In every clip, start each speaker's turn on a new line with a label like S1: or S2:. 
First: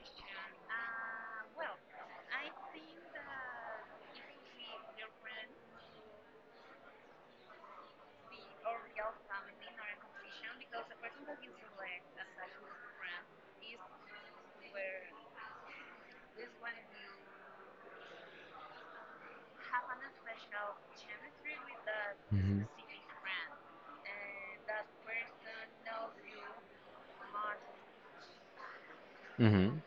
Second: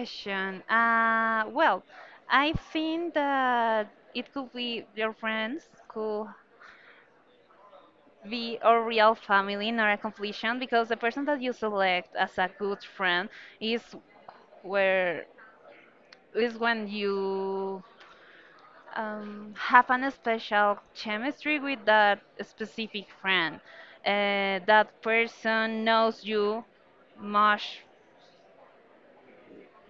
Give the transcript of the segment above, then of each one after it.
S1: question. Well, I think that it could be your friends, could be a real family, not a completion, because the person that you select as a good friend is where is when you have an special chemistry with that
S2: hmm
S1: specific friend. That person knows you much
S2: hmm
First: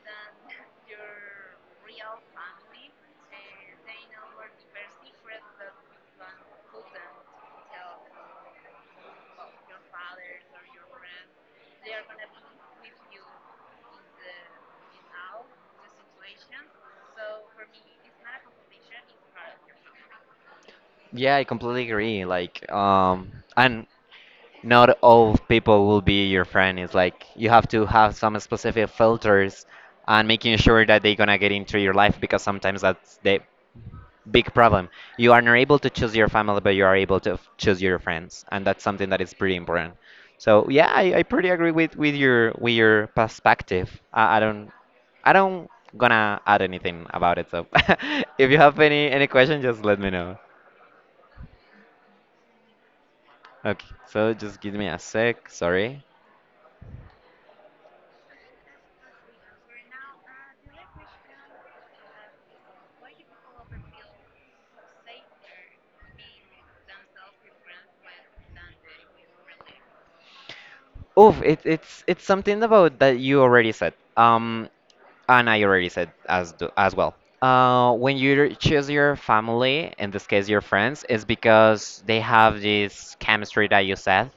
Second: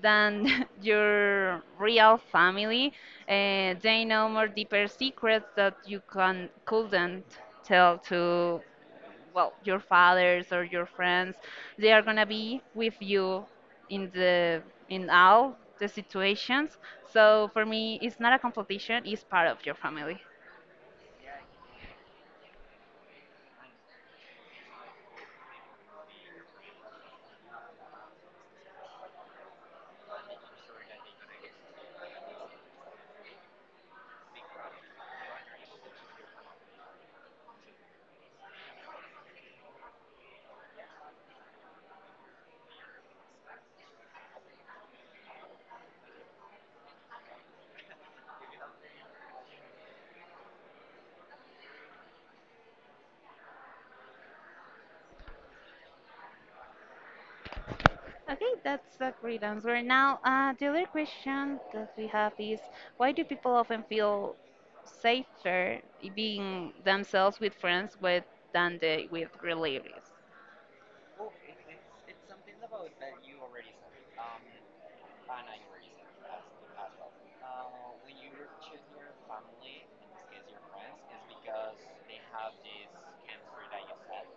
S1: than your real family. They know more deeper secrets that you can couldn't tell to well your fathers or your friends. They are gonna be with you in the in all the situations. So for me, it's not a competition; it's part of your family.
S2: Yeah, I completely agree. And not all people will be your friend. It's like you have to have some specific filters and making sure that they're gonna get into your life because sometimes that's they big problem. You are not able to choose your family, but you are able to choose your friends, and that's something that is pretty important. So yeah, I pretty agree with your with your perspective. I don't gonna add anything about it. So if you have any question, just let me know. Okay. So just give me a sec. Sorry.
S1: Okay, that's a great answer. Now, the other question that we have is why do people often feel safer being themselves with friends with than they with relatives?
S2: Oof, it's something about that you already said. And I already said as as well. When you choose your family, in this case your friends, is because they have this chemistry that you said,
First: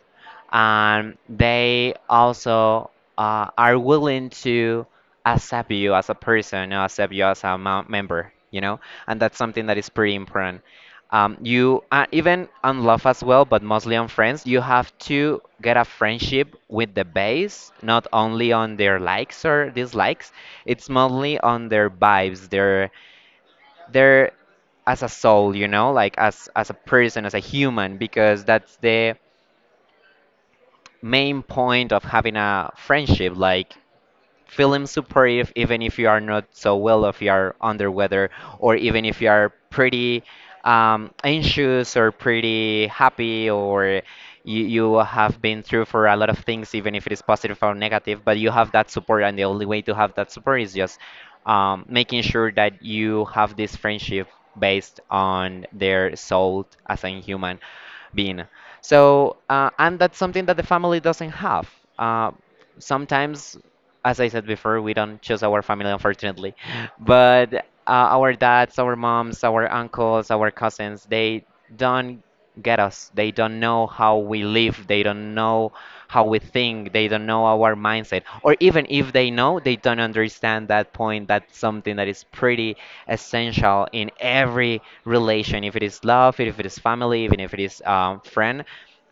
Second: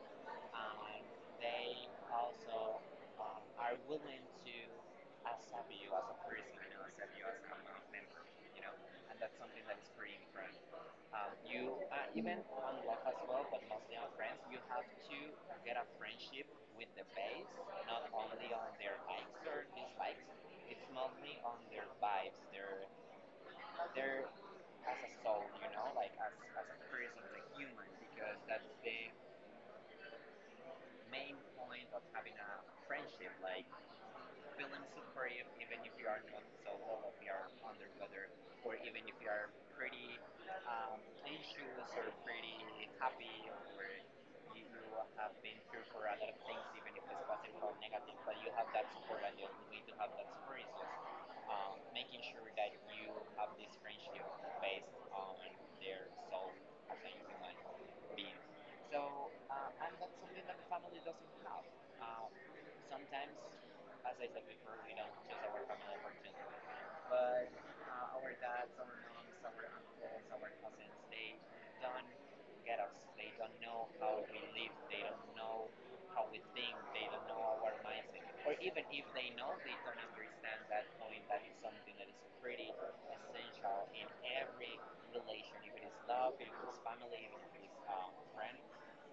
S2: and they also are willing to accept you as a person, or accept you as a member, you know, and that's something that is pretty important, you even on love as well, but mostly on friends, you have to get a friendship with the base, not only on their likes or dislikes. It's mostly on their vibes, their as a soul, you know, like as a person, as a human, because that's the main point of having a friendship. Like feeling supportive even if you are not so well, if you are under weather, or even if you are pretty anxious or pretty happy, or you have been through for a lot of things, even if it is positive or negative, but you have that support, and the only way to have that support is just making sure that you have this friendship based on their soul as a human being. So, and that's something that the family doesn't have. Uh, Sometimes, as I said before, we don't choose our family, unfortunately. But our dads, our moms, our uncles, our cousins, they don't get us. They don't know how we live. They don't know how we think. They don't know our mindset. Or even if they know, they don't understand that point. That's something that is pretty essential in every relation, if it is love, if it is family, even if it is friend.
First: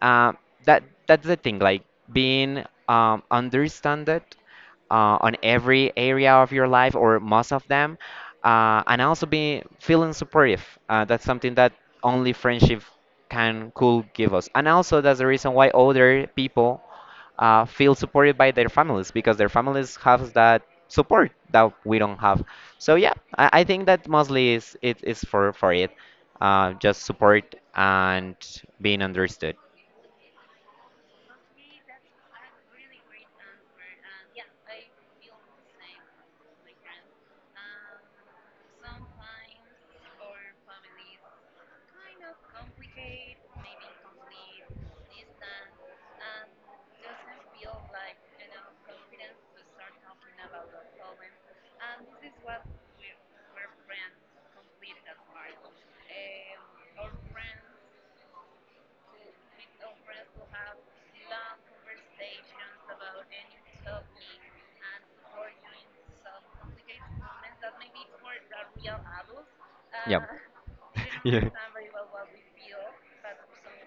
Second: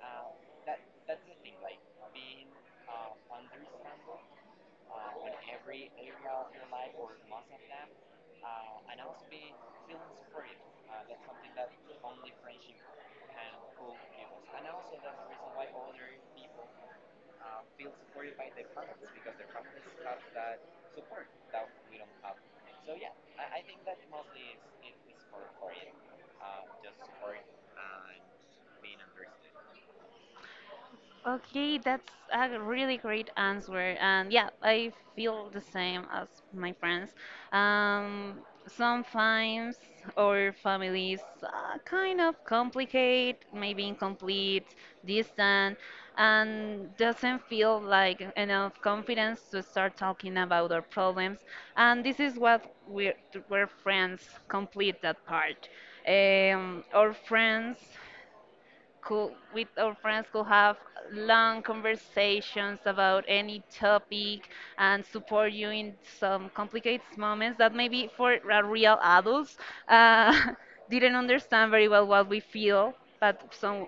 S2: Uh, that's the thing, like being understood on every area of your life or most of them, and also be feeling supportive. That's something that only friendship can could give us, and also that's the reason why older people feel supported by their families because their families have that support that we don't have. So yeah, I think that mostly is it is for it, just support and being understood.
S1: Okay, that's a really great answer. And yeah, I feel the same as my friends. Um, sometimes our families kind of complicate, maybe incomplete, distant, and doesn't feel like enough confidence to start talking about our problems. And this is where friends complete that part. Our friends with our friends could have long conversations about any topic and support you in some complicated moments that maybe for a real adults uh, didn't
S2: Not
S1: understand very well what we feel, but some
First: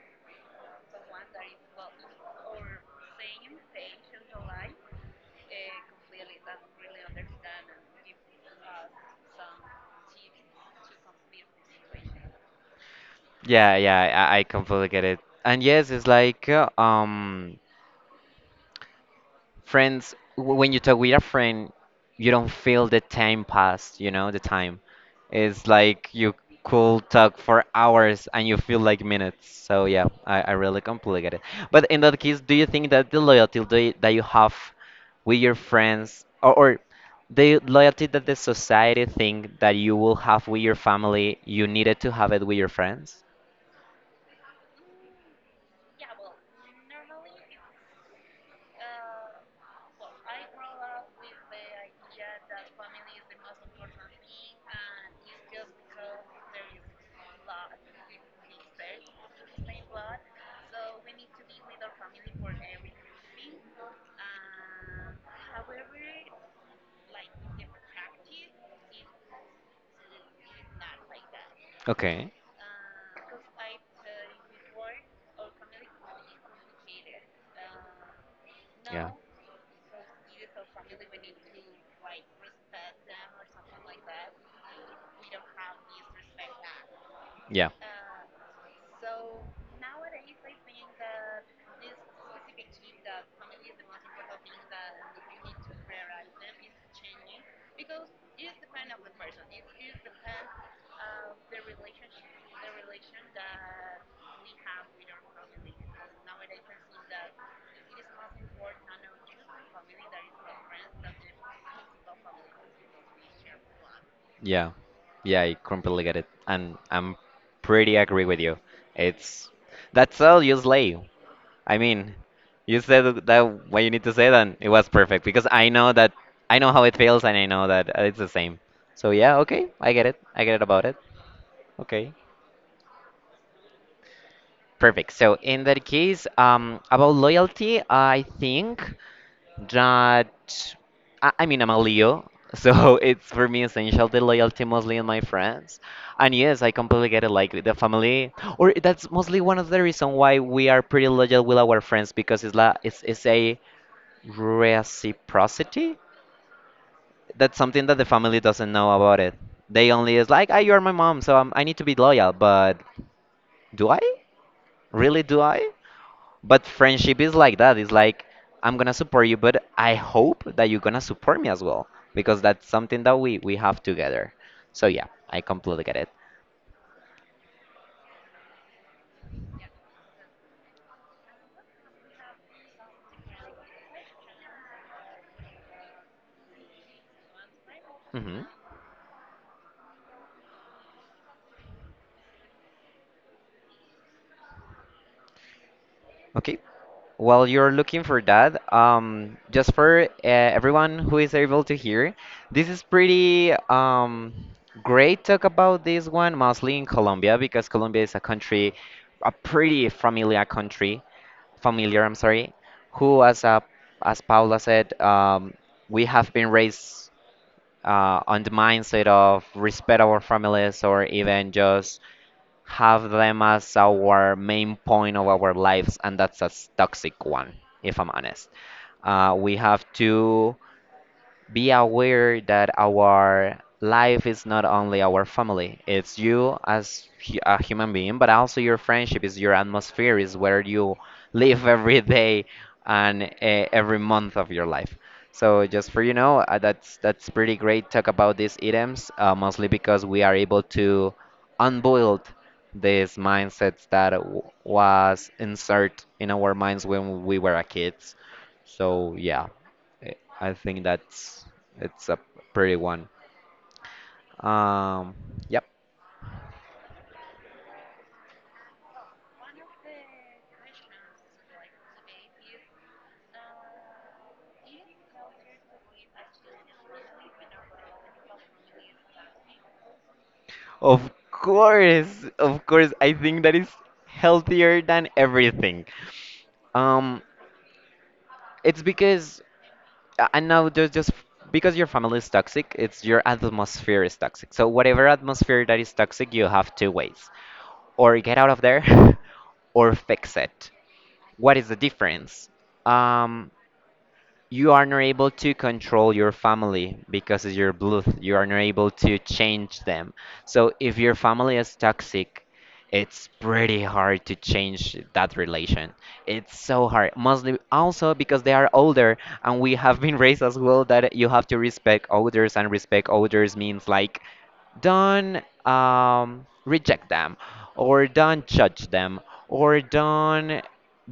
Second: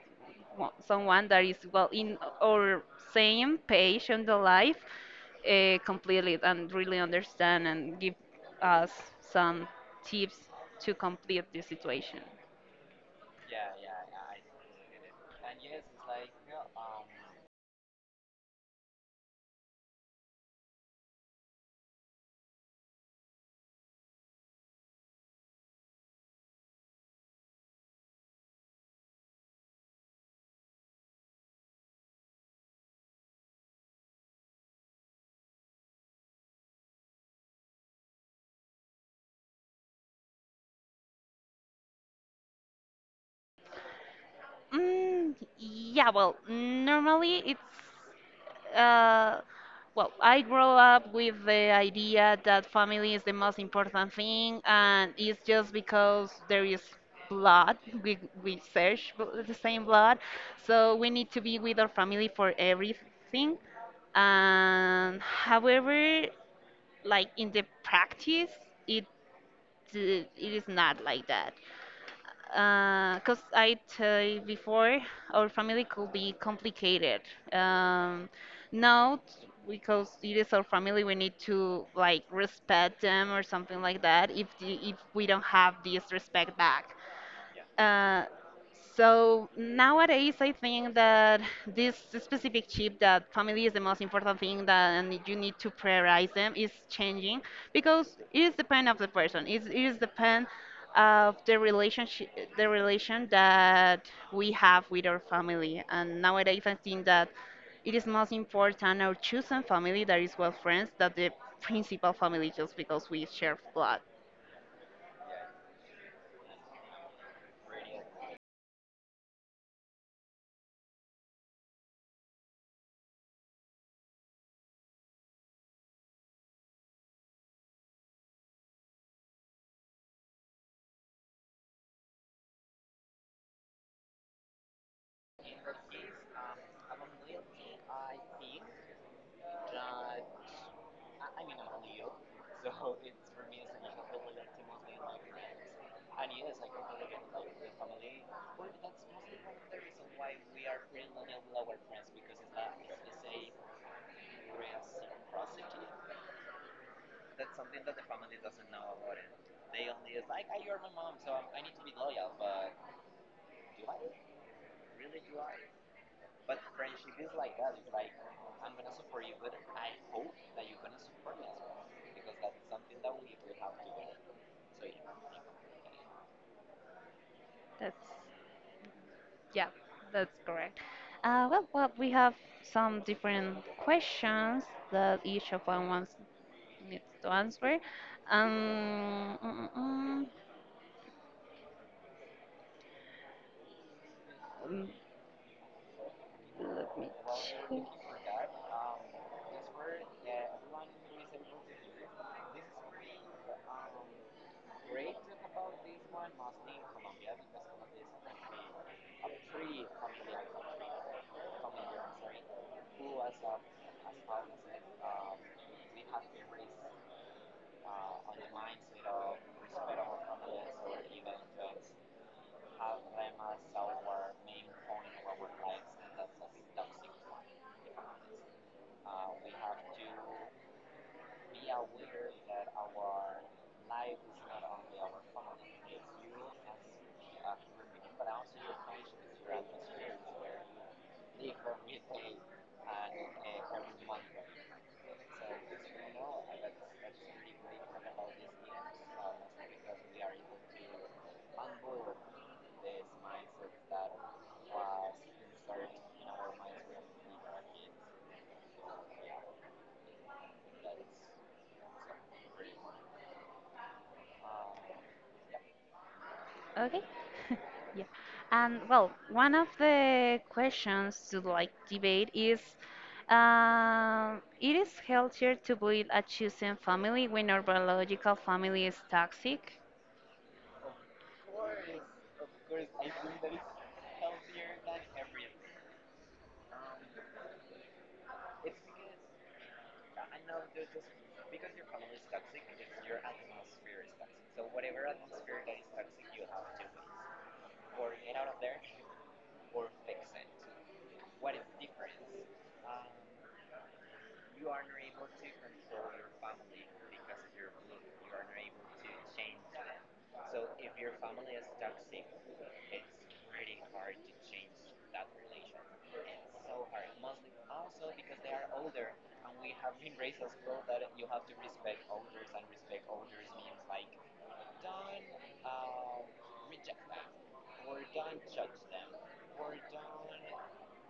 S1: wa- someone that is well in our same page on the life completely and really understand and give us some tips to complete the situation.
S2: yeah, yeah, I completely get it. And yes, it's like friends when you talk with a friend, you don't feel the time pass, you know, the time. It's like you could talk for hours and you feel like minutes. So yeah, I really completely get it. But in that case, do you think that the loyalty that you have with your friends, or the loyalty that the society think that you will have with your family, you needed to have it with your friends?
S1: Yeah, normally it's well, I grow up with the idea that family is the most important thing, and it's just because there is blood, we search the same blood, so we need to be with our family for everything. And however, like in the practice, it it is not like that
S2: Okay.
S1: because I tell you before, our family could be complicated. Um,
S2: Yeah.
S1: now, because it is our family, we need to like respect them or something like that. If we don't have this respect back,
S2: Yeah,
S1: uh, so nowadays, I think that this specific chip that family is the most important thing that and you need to prioritize them is changing because it is depend of the person. It is depend of the relationship, the relation that we have with our family. And nowadays, I think that it is most important our chosen family that is well friends than the principal family just because we share blood.
S2: yeah, yeah. I completely get it, and I'm pretty agree with you. It's that's all you slay. I mean, you said that what you need to say, then it was perfect because I know that I know how it feels, and I know that it's the same. So yeah, okay, I get it. I get it about it. Okay. Perfect. So in that case, about loyalty, I think that I mean I'm a Leo, so it's for me essential the loyalty mostly in my friends. And yes, I completely get it. Like the family, or that's mostly one of the reason why we are pretty loyal with our friends because it's a reciprocity. That's something that the family doesn't know about it. They only is like, ah, you are my mom, so I need to be loyal. But do I? Really, do I? But friendship is like that. It's like I'm gonna support you, but I hope that you're gonna support me as well because that's something that we have together. So yeah, I completely get it.
S1: That's Yeah, that's correct. Well, we have some different questions that each of one wants needs to answer.
S2: Hmm.
S1: Um, mm, mm, mm, mm,
S2: Okay.
S1: Let me
S2: While you're
S1: check.
S2: looking for that, just for everyone who is able to hear, this is pretty great talk about this one, mostly in Colombia, because Colombia is a country, a pretty familiar country. Familiar, I'm sorry, who, as Paula said, we have been raised on the mindset of respect our families or even just have them as our main point of our lives, and that's a toxic one, if I'm honest. We have to be aware that our life is not only our family, it's you as a human being, but also your friendship is your atmosphere, is where you live every day and every month of your life. So just for you know that's pretty great talk about these items, mostly because we are able to unbuild these mindsets that was insert in our minds when we were a kids. So yeah. Eh, I think that's it's a pretty one. Um, yep.
S1: Okay. Yeah. And well, one of the questions to like debate is it is healthier to build a chosen family when our biological family is toxic?
S2: Of course, of course. I think that is healthier than everything. Um, it's because I know just because your family is toxic, it's your atmosphere is toxic. So whatever atmosphere that is toxic, you have two ways: or get out of there, or fix it. What is the difference? Um, you are not able to control your family because it's your blood. You are not able to change them. So if your family is toxic, it's pretty hard to change that relation. It's so hard. Mostly also because they are older and we have been raised as well that you have to respect elders, and respect elders means like don't reject them, or don't judge them, or don't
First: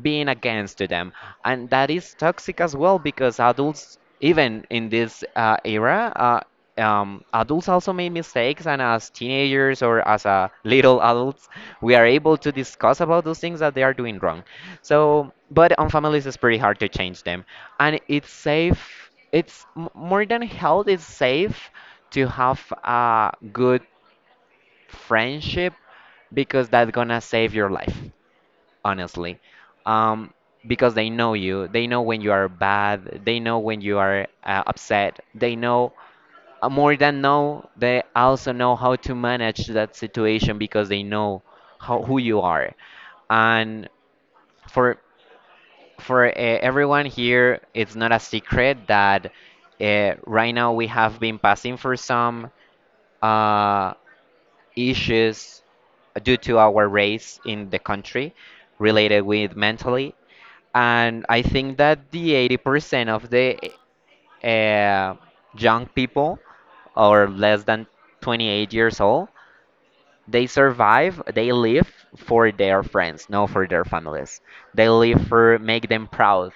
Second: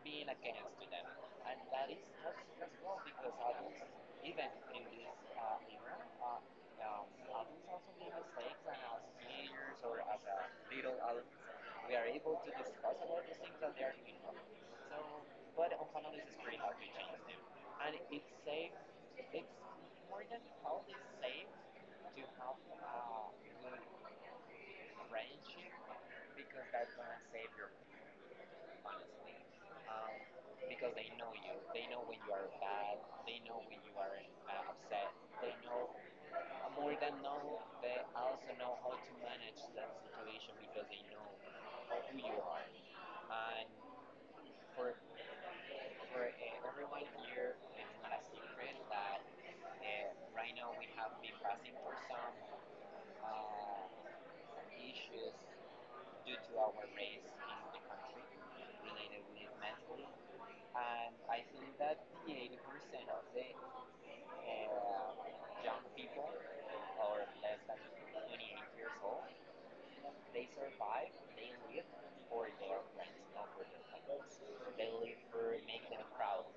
S2: being against to them, and that is toxic as well because adults, even in this era, adults also make mistakes, and as teenagers or as little adults, we are able to discuss about those things that they are doing wrong. So but on families it's pretty hard to change them, and it's safe, it's more than health, it's safe to have a good friendship because that's gonna save your life, honestly. Um, because they know you, they know when you are bad, they know when you are upset, they know more than know, they also know how to manage that situation because they know how who you are. And for for everyone here, it's not a secret that right now we have been passing for some uh, issues due to our race in the country related with mentally, and I think that the 80% of the uh, young people or less than 28 years old, they survive, they live for their friends, not for their families. They live for make them proud.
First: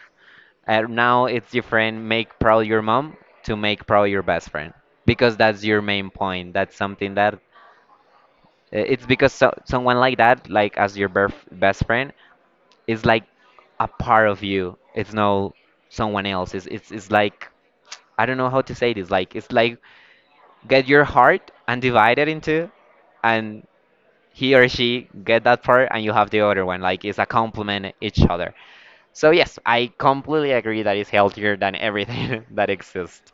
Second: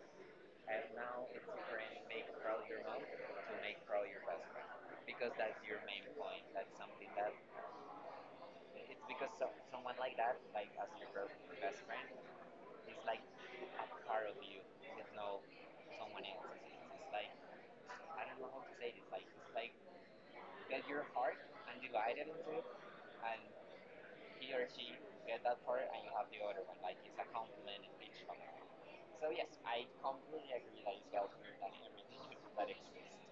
S2: Now it's different make proud your mom to make proud your best friend because that's your main point. That's something that it's because so, someone like that, like as your best friend, it's like a part of you. It's no someone else. It's like I don't know how to say this. Like it's like get your heart and divide it into, and he or she get that part, and you have the other one. Like it's a complement each other. So yes, I completely agree that it's healthier than everything that exists.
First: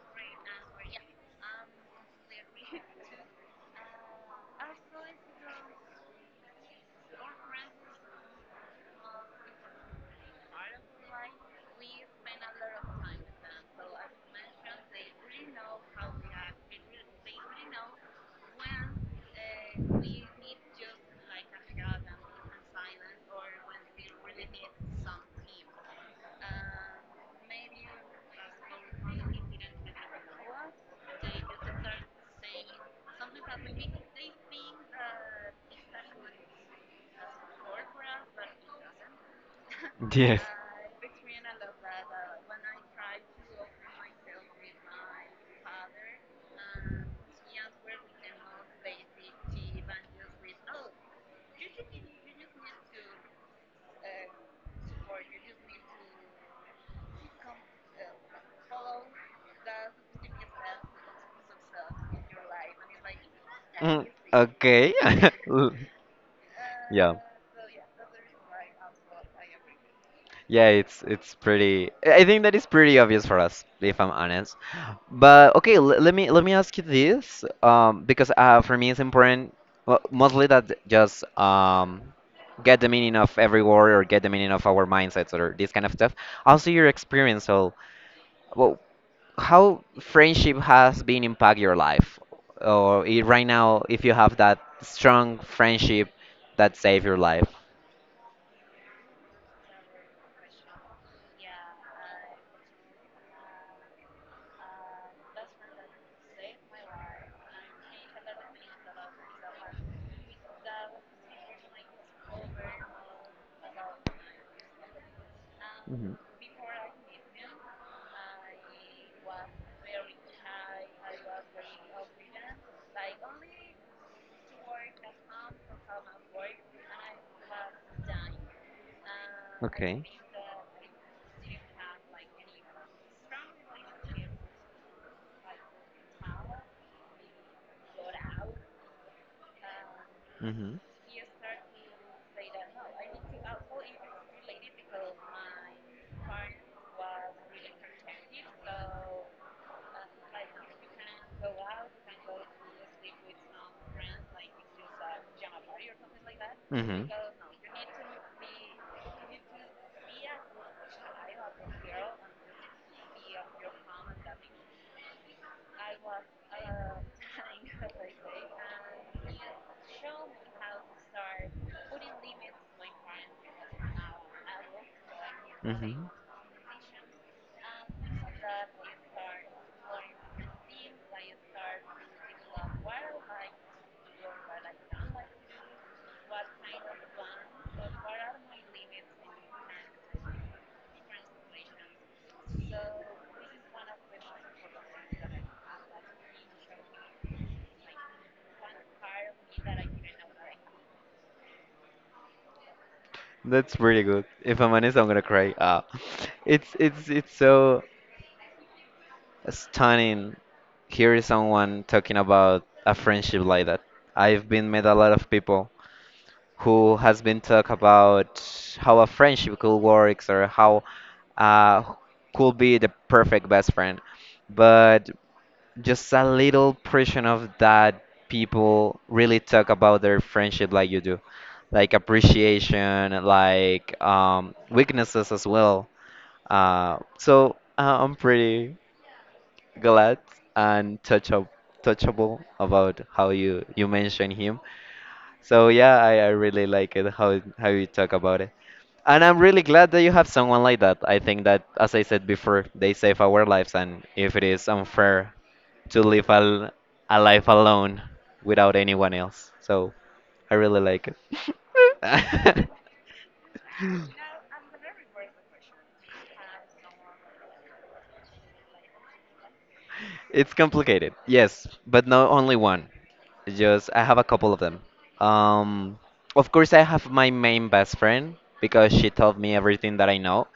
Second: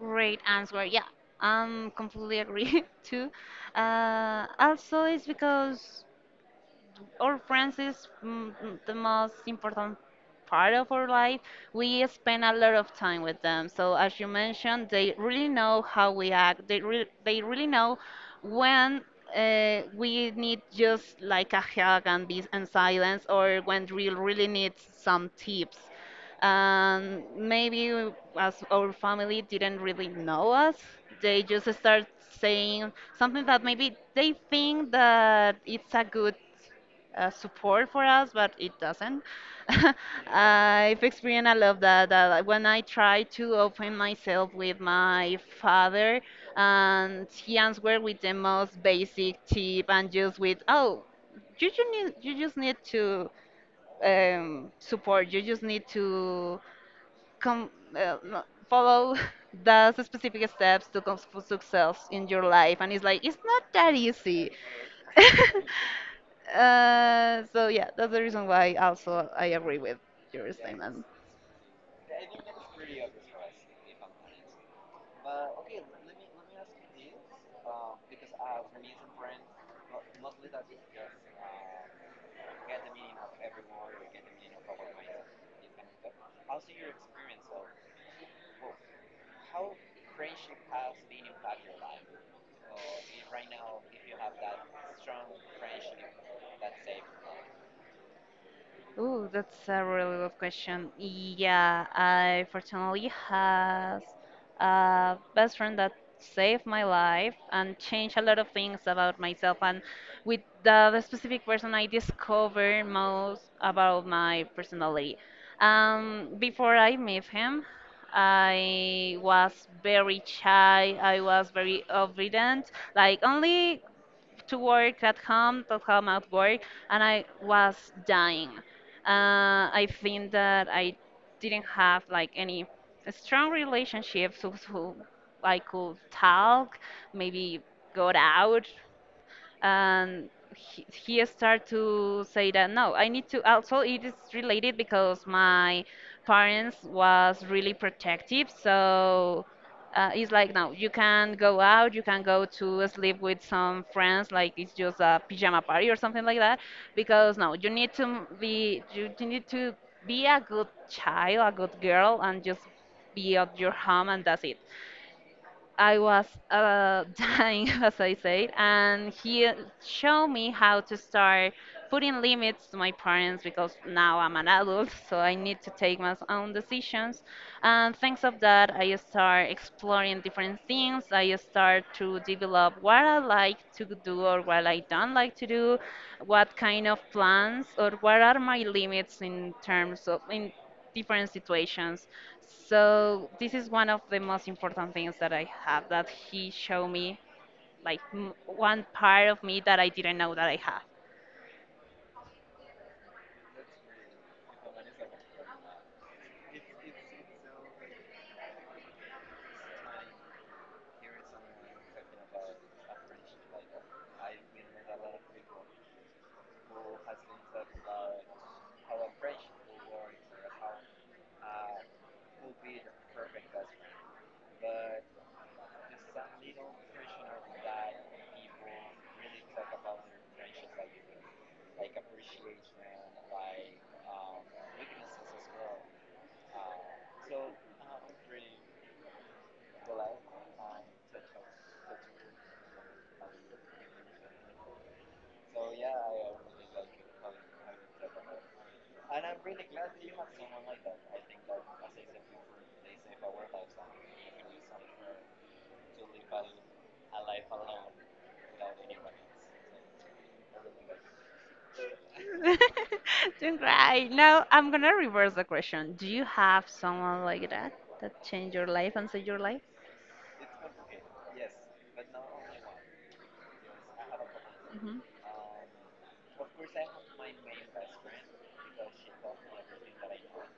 S1: Great answer. Yeah, I'm completely agree too. Also, it's because our friends is the most important part of our life. We spend a lot of time with them. So as you mentioned, they really know how we act. They re- they really know when we need just like a hug and be and silence, or when we really need some tips. And maybe as our family didn't really know us, they just start saying something that maybe they think that it's a good support for us, but it doesn't.
S2: Yes.
S1: I've experienced a lot that when I try to open myself with my father, and he answered with the most basic tip and just with, oh, you just need to support. You just need to come no, follow the specific steps to come for success in your life. And it's like it's not that easy.
S2: Okay. L- yeah.
S1: So yeah, that's the reason why also I agree with your
S2: Yeah,
S1: statement.
S2: it's pretty. I think that is pretty obvious for us, if I'm honest. But okay, l let me ask you this, because for me it's important, well, mostly that just get the meaning of every word or get the meaning of our mindsets or this kind of stuff. Also, your experience. So, well, how friendship has been impact your life, or right now, if you have that strong friendship that saved your life.
S1: Ooh, that's a really good question. Yeah, I fortunately has a best friend that saved my life and changed a lot of things about myself. And with the specific person, I discovered most about my personality.
S2: Mhm.
S1: Before I met him, I was very shy. I was very obedient. Like only to work at home, at work, and I was dying. I
S2: Okay.
S1: think that I didn't have like any strong relationships who I could talk, maybe go out and
S2: Mhm. Mhm.
S1: he started to say that no I need to also it is related because my parents was really protective, so it's like no you can go out you can go to sleep with some friends like it's just a pajama party or something like that because no you need to be a good child, a good girl, and just be at your home and that's it. I was dying, as I said, and he showed me how to start putting limits to my parents because now I'm an adult, so I need to take
S2: Hmm.
S1: my own decisions. And thanks of that, I start exploring different things. I start to develop what I like to do or what I don't like to do, what kind of plans or what are my limits in terms of in different situations. So this is one of the most important things that I have that he showed me, like one part of me that I didn't know that I have.
S2: That's pretty good. If I'm honest, I'm gonna cry. Ah, it's so stunning. Here is someone talking about a friendship like that. I've been met a lot of people who has been talk about how a friendship could works or how uh, could be the perfect best friend. But just a little portion of that people really talk about their friendship like you do, like appreciation, like weaknesses as well. I'm pretty glad and touch up, touchable about how you mentioned him so yeah, I really like it how you talk about it. And I'm really glad that you have someone like that. I think that, as I said before, they save our lives, and if it is unfair to live a life alone without anyone else, so I really like it.
S1: Don't cry. Now I'm gonna reverse the question. Do you have someone like that that changed your life and saved your life?
S2: It's complicated, yes, but not only one. Just I have a couple of them.
S1: Mhm.
S2: Um, of course, I have my main best friend because she told me everything that I know.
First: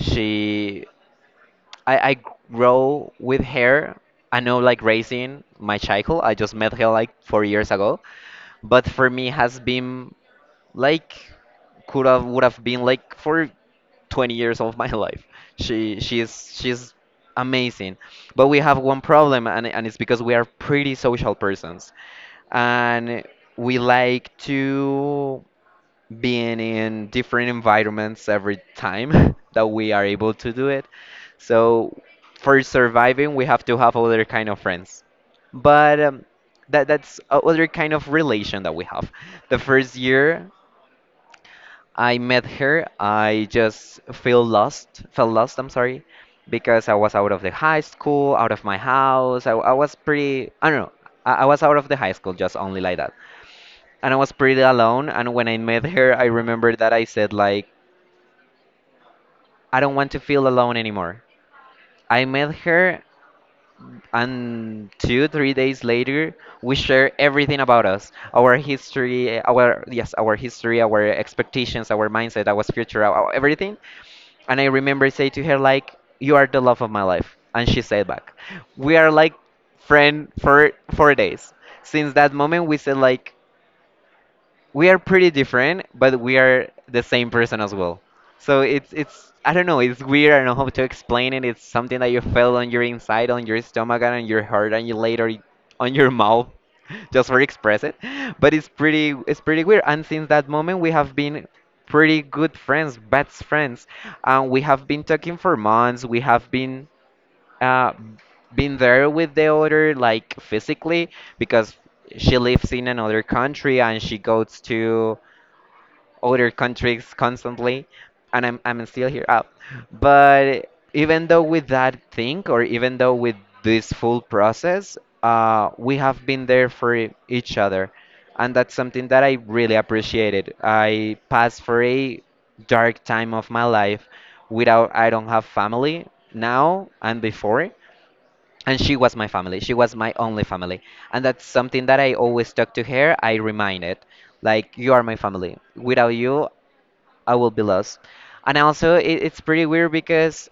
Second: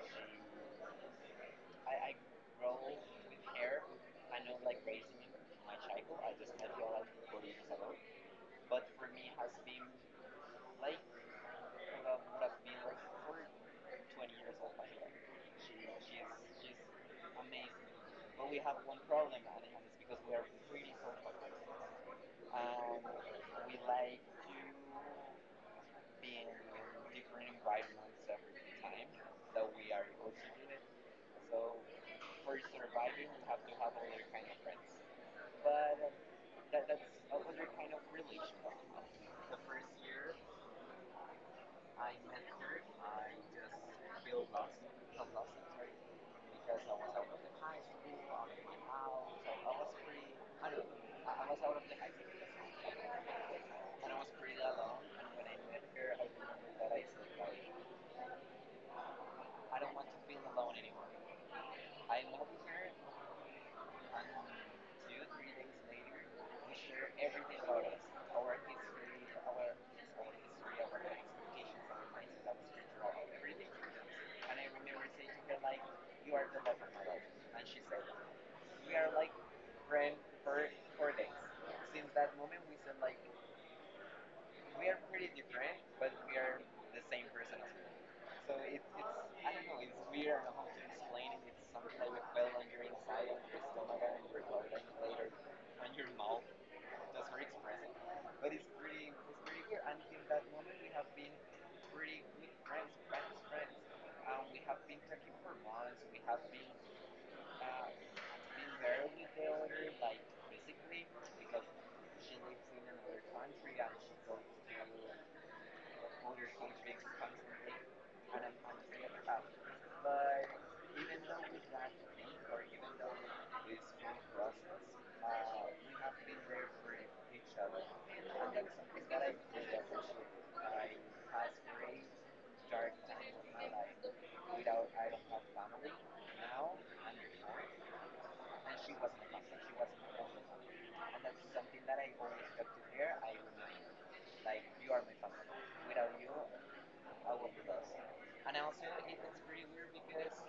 S2: She I grow with her. I know like raising my child. I just met her like 4 years ago, but for me has been like could have would have been like for 20 years of my life. She's amazing, but we have one problem, and it's because we are pretty social persons, and we like to being in different environments every time that we are able to do it. So for surviving, we have to have other kind of friends. But That's a other kind of relation that we have. The first year I met her, I just feel lost, felt lost, I'm sorry, because I was out of the high school, out of my house. I was pretty, I don't know, I was out of the high school, just only like that and I was pretty alone. And when I met her, I remember that I said like, I don't want to feel alone anymore. I met her, and two, 3 days later, we share everything about us our history, our, yes, our history, our expectations, our mindset, our future, our everything. And I remember say to her, like, you are the love of my life. And she said back, we are like friend for 4 days. Since that moment, we said, like, we are pretty different, but we are the same person as well. So it's I don't know, it's weird. I don't know how to explain it. It's something that you feel on your inside, on your stomach, and on your heart, and on your mouth, just for express it. But it's pretty weird. And since that moment, we have been pretty good friends, best friends, and we have been talking for months. We have uh, been there with the other like physically because she lives in another country and she goes to other countries constantly and I'm still here out. But even though with that thing or even though with this full process, we have been there for each other. And that's something that I really appreciated. I passed for a dark time of my life without I don't have family now and before and she was my family, she was my only family, and that's something that I always talk to her, I remind it like you are my family, without you I will be lost. And also it's pretty weird because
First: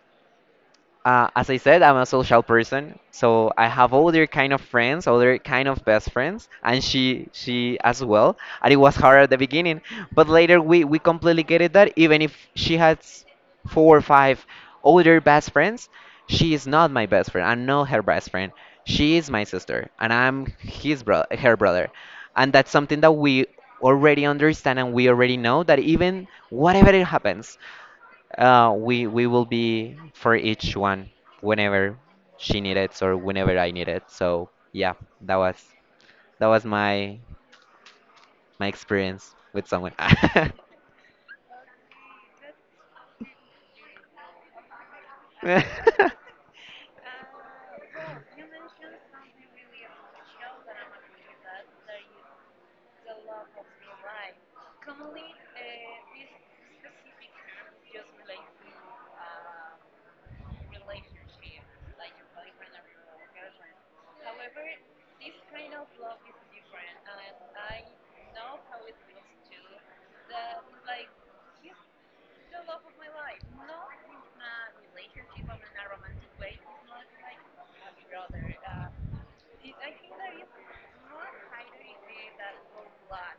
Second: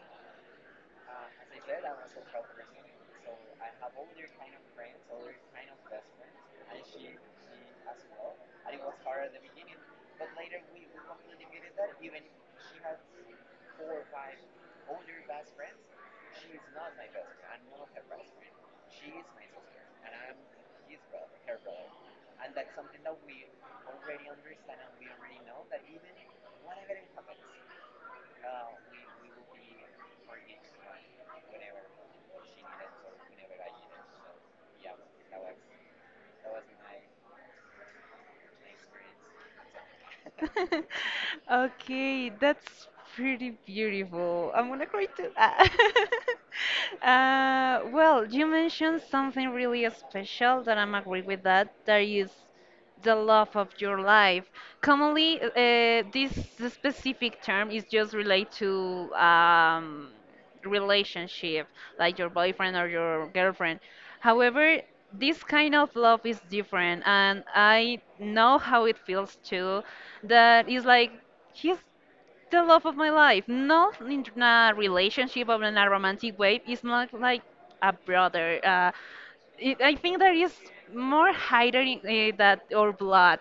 S2: as I said, I'm a social person, so I have other kind of friends, other kind of best friends, and she as well. And it was hard at the beginning, but later we completely get it that even if she has four or five older best friends, she is not my best friend. I'm not her best friend. She is my sister, and I'm his brother, her brother, and that's something that we already understand, and we already know that even whatever it happens, we will be for each one whenever she needed or whenever I needed. So yeah, that was that was my my experience with someone.
S1: Okay, that's pretty beautiful. I'm gonna cry too. Ah. Well, you mentioned something really special that I'm agree with that. That is the love of your life. Commonly, this specific term is just related to relationship, like your boyfriend or your girlfriend. However, this kind of love is different, and I know how it feels too. That is like he's the love of my life, not in a relationship or in a romantic way. It's not like a brother. I think there is more hiding that or blood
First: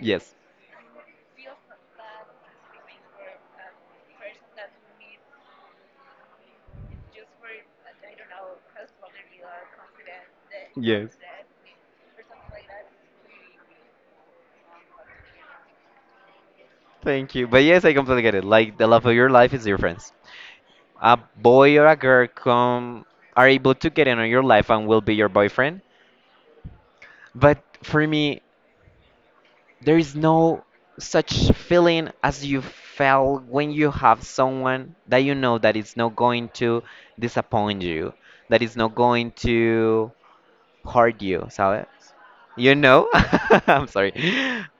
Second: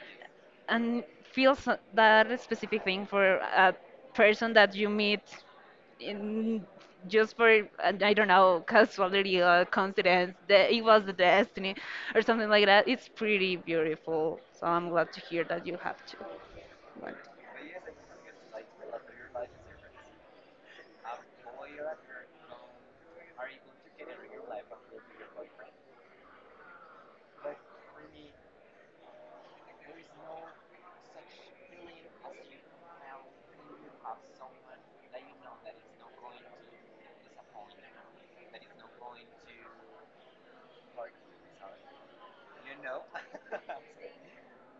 S2: Yes.
S1: and that specific thing for a person that you meet in just for I don't know casuality or coincidence that it was the
S2: Yes.
S1: destiny or something like that. It's pretty beautiful. So I'm glad to hear that you have to. Right.
S2: Thank you. But yes, I completely get it. Like the love of your life is your friends. A boy or a girl come are able to get in on your life and will be your boyfriend. But for me, there is no such feeling as you felt when you have someone that you know that is not going to disappoint you, that is not going to hurt you, sabes? You know? I'm sorry.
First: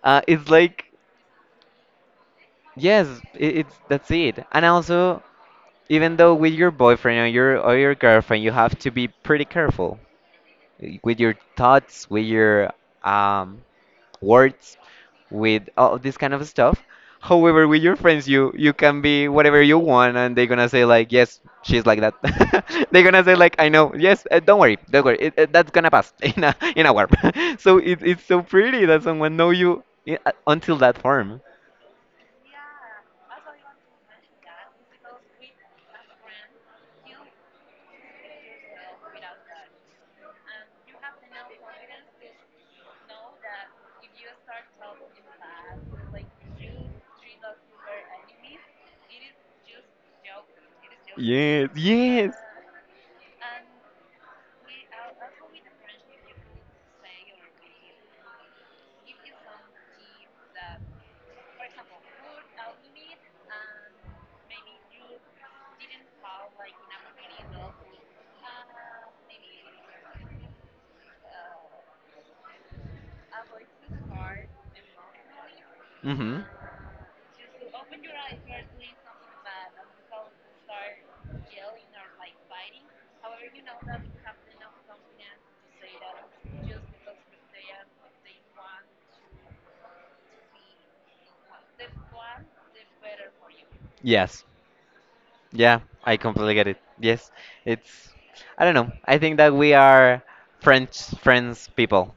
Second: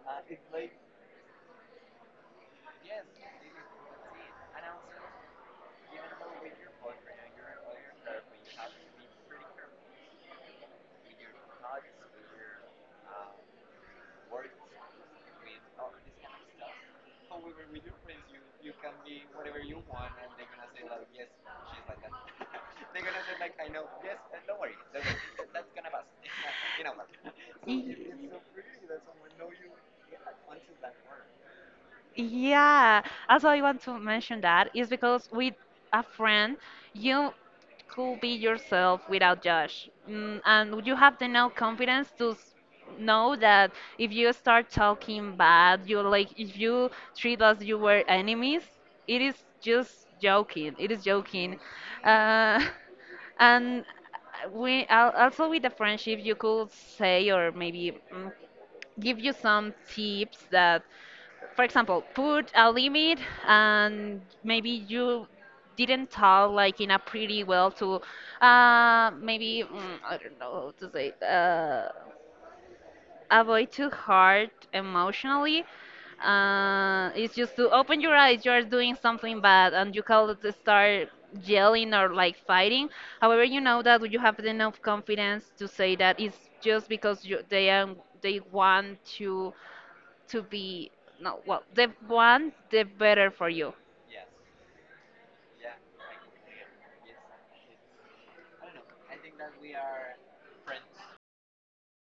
S2: It's like, yes, it's that's it. And also, even though with your boyfriend or your girlfriend, you have to be pretty careful with your thoughts, with your um words, with all this kind of stuff. However, with your friends, you can be whatever you want, and they're gonna say like, yes, she's like that. They're gonna say like, I know, yes, don't worry, that's gonna pass in a warp. So
S1: Y-
S2: it's so pretty that someone know you until that form.
S1: Yeah, also I want to mention that is because with a friend you could be yourself without judge, mm, and you have the now confidence to know that if you start talking bad, you like if you treat us you were enemies, it is just joking. It is joking,
S2: Yes, yes.
S1: uh, and also with the friendship you could say or maybe mm, give you some tips that for example, put a limit and maybe you didn't talk like in a pretty well to maybe mm, I don't know how to say it, avoid too hard emotionally.
S2: Mm-hmm.
S1: It's just to open your eyes, you are doing something bad and you call it to start yelling or like fighting. However, you know that you have enough confidence to say that it's just because they are, they want to be no well the better for you.
S2: Yes. Yeah, I completely get it. Yes. It's I don't know. I think that we are French friends people,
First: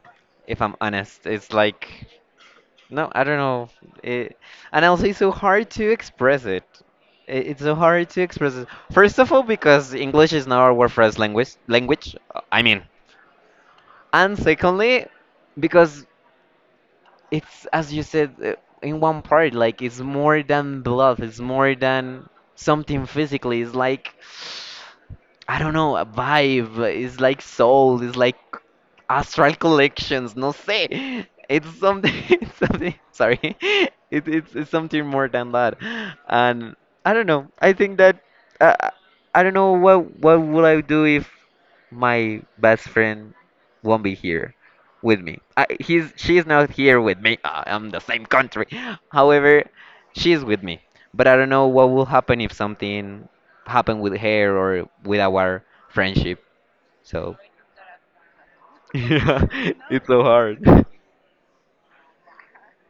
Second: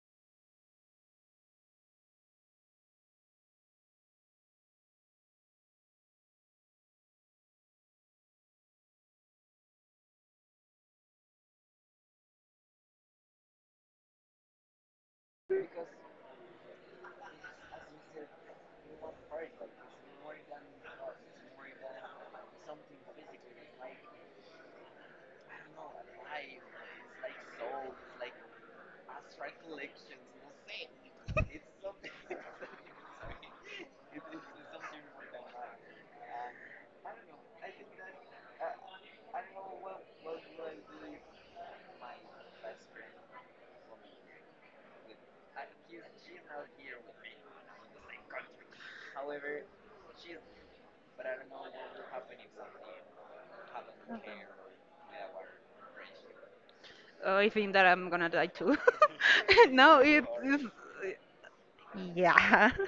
S2: if I'm honest. It's like no, I don't know. It, and also it's so hard to express it. It's so hard to express it. First of all, because English is not our first language. I mean. And secondly, because it's as you said in one part like it's more than love, it's more than something physically, it's like I don't know, a vibe, it's like soul, it's like astral collections, no say, it's something it's something sorry it's something more than that. And I don't know, I think that uh, I don't know what would I do if my best friend won't be here with me. I, he's she's not here with me. I am the same country. However, she's with me. But I don't know what will happen if something happened with her or with our friendship. So
S1: Oh, I think that I'm gonna die too.
S2: yeah,
S1: No,
S2: it's so
S1: it's
S2: hard.
S1: yeah.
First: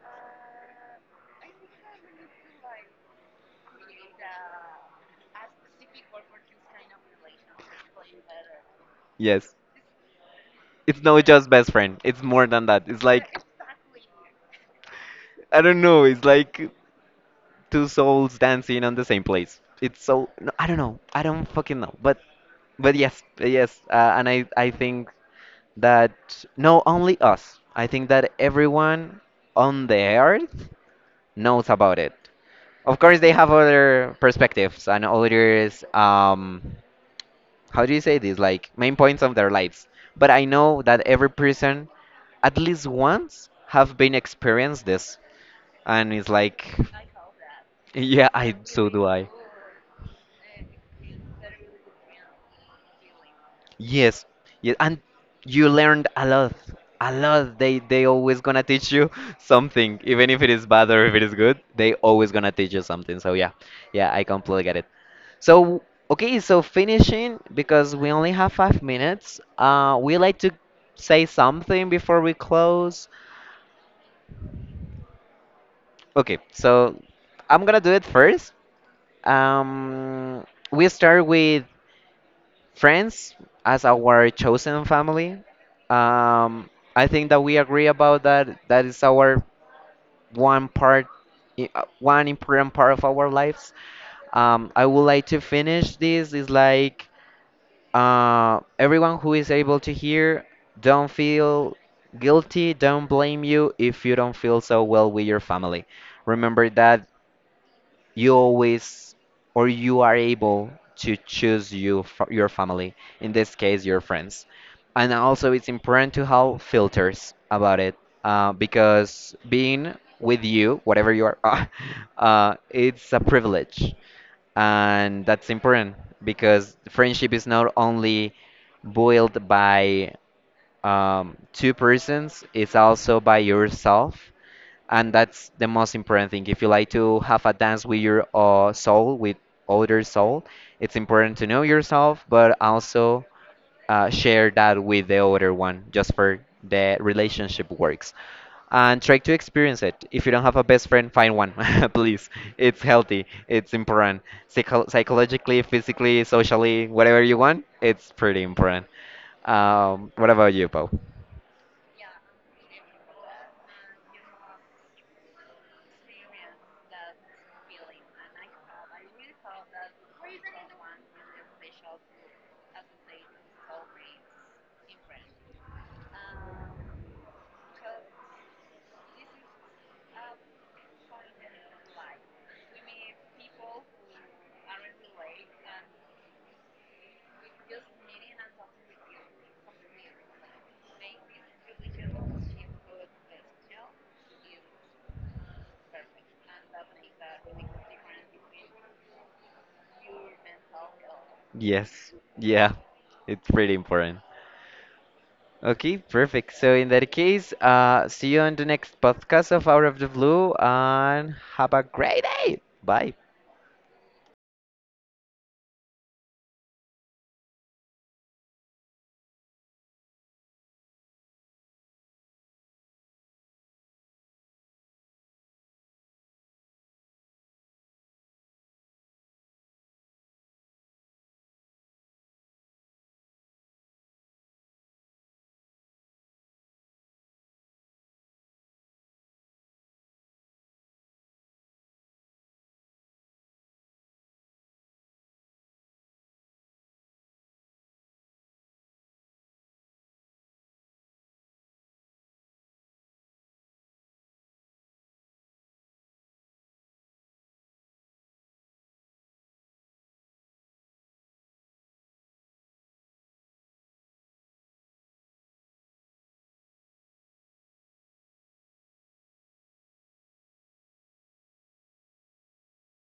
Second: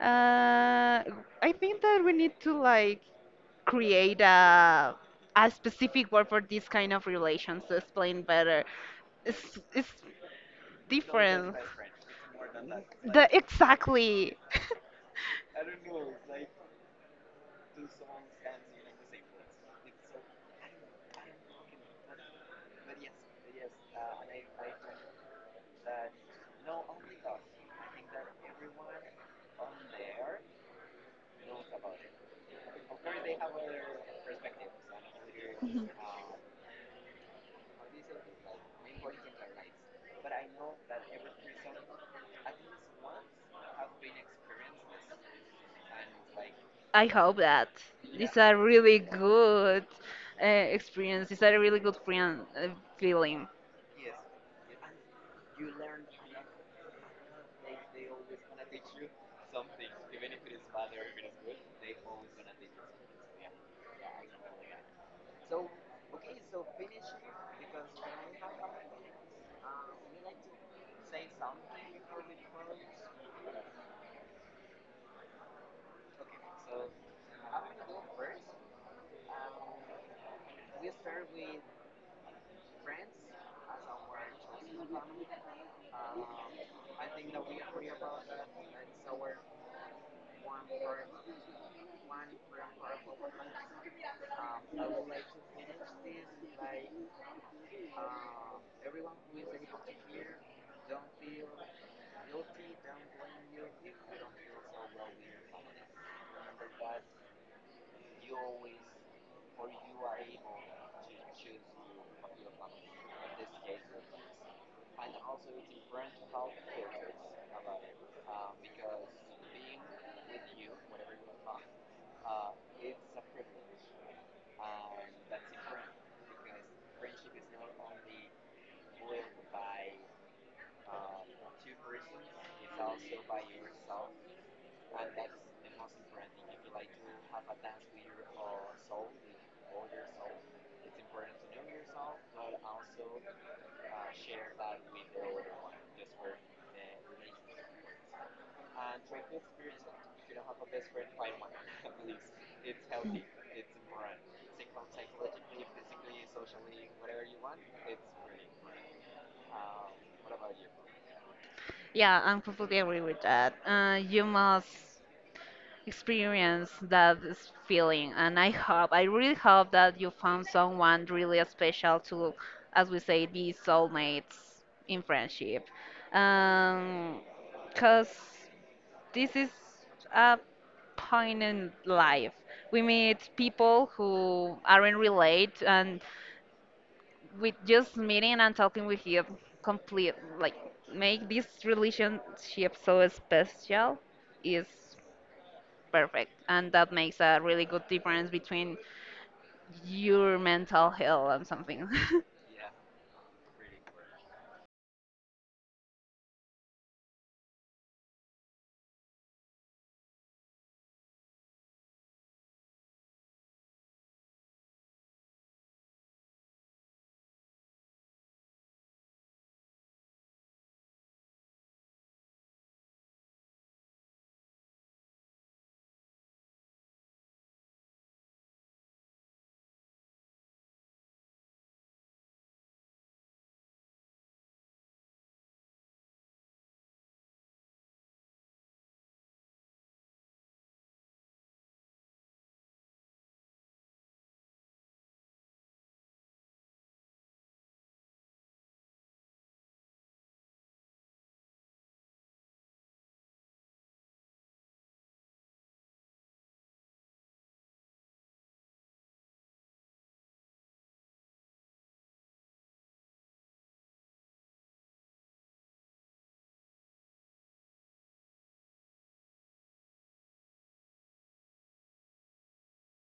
S1: Uh, I think that we need to like create a specific word for this kind of relations to explain better.
S2: Yes,
S1: It's
S2: it's not just
S1: different.
S2: best friend. It's more than that. It's
S1: The
S2: like
S1: exactly.
S2: I don't know. It's like two souls dancing on the same place. It's so no, I don't know. I don't fucking know. But yes, yes. And I think that no only us, I think that everyone on the earth knows about it. Of course they have other perspectives and other um how do you say this like main points of their lives, but I know that every person at least once have been experienced this, and it's like
S1: I hope that
S2: yeah,
S1: these are
S2: I so
S1: really
S2: do I.
S1: good experience. It's a really good friend feeling.
S2: Yes, yes, and you learned a lot, a lot. They always gonna teach you something, even if it is bad or if it is good. They always gonna teach you something. So yeah, yeah, I completely get it. So okay, so finishing because we only have 5 minutes. We like to say something before we close. Okay, so I'm gonna do it first. Um, we start with friends as our chosen family. Um, I think that we agree about that. That is our one part, one important part of our lives. I would like to finish this. Is like everyone who is able to hear, don't feel guilty. Don't blame you if you don't feel so well with your family. Remember that you always or you are able to choose you your family, in this case your friends, and also it's important to have filters about it because being with you whatever you are it's a privilege and that's important, because friendship is not only built by two persons, it's also by yourself, and that's the most important thing. If you like to have a dance with your soul, with other soul, it's important to know yourself, but also share that with the other one, just for the relationship works. And try to experience it. If you don't have a best friend, find one, please. It's healthy. It's important. Psychologically, physically, socially, whatever you want, it's pretty important. What about you, Paul?
S1: Yeah, I'm completely agree with that. You must experience that feeling, and I hope, I really hope that you found someone really special to, as we say, be soulmates in friendship. Um, cause this is a point in life. We meet people who aren't related, and with just meeting and talking with you complete like make this relationship so special is perfect and that makes a really good difference between your mental health and something
S2: Yes. Yeah. It's pretty important. Okay, perfect. So in that case, see you on the next podcast of Out of the Blue and have a great day. Bye.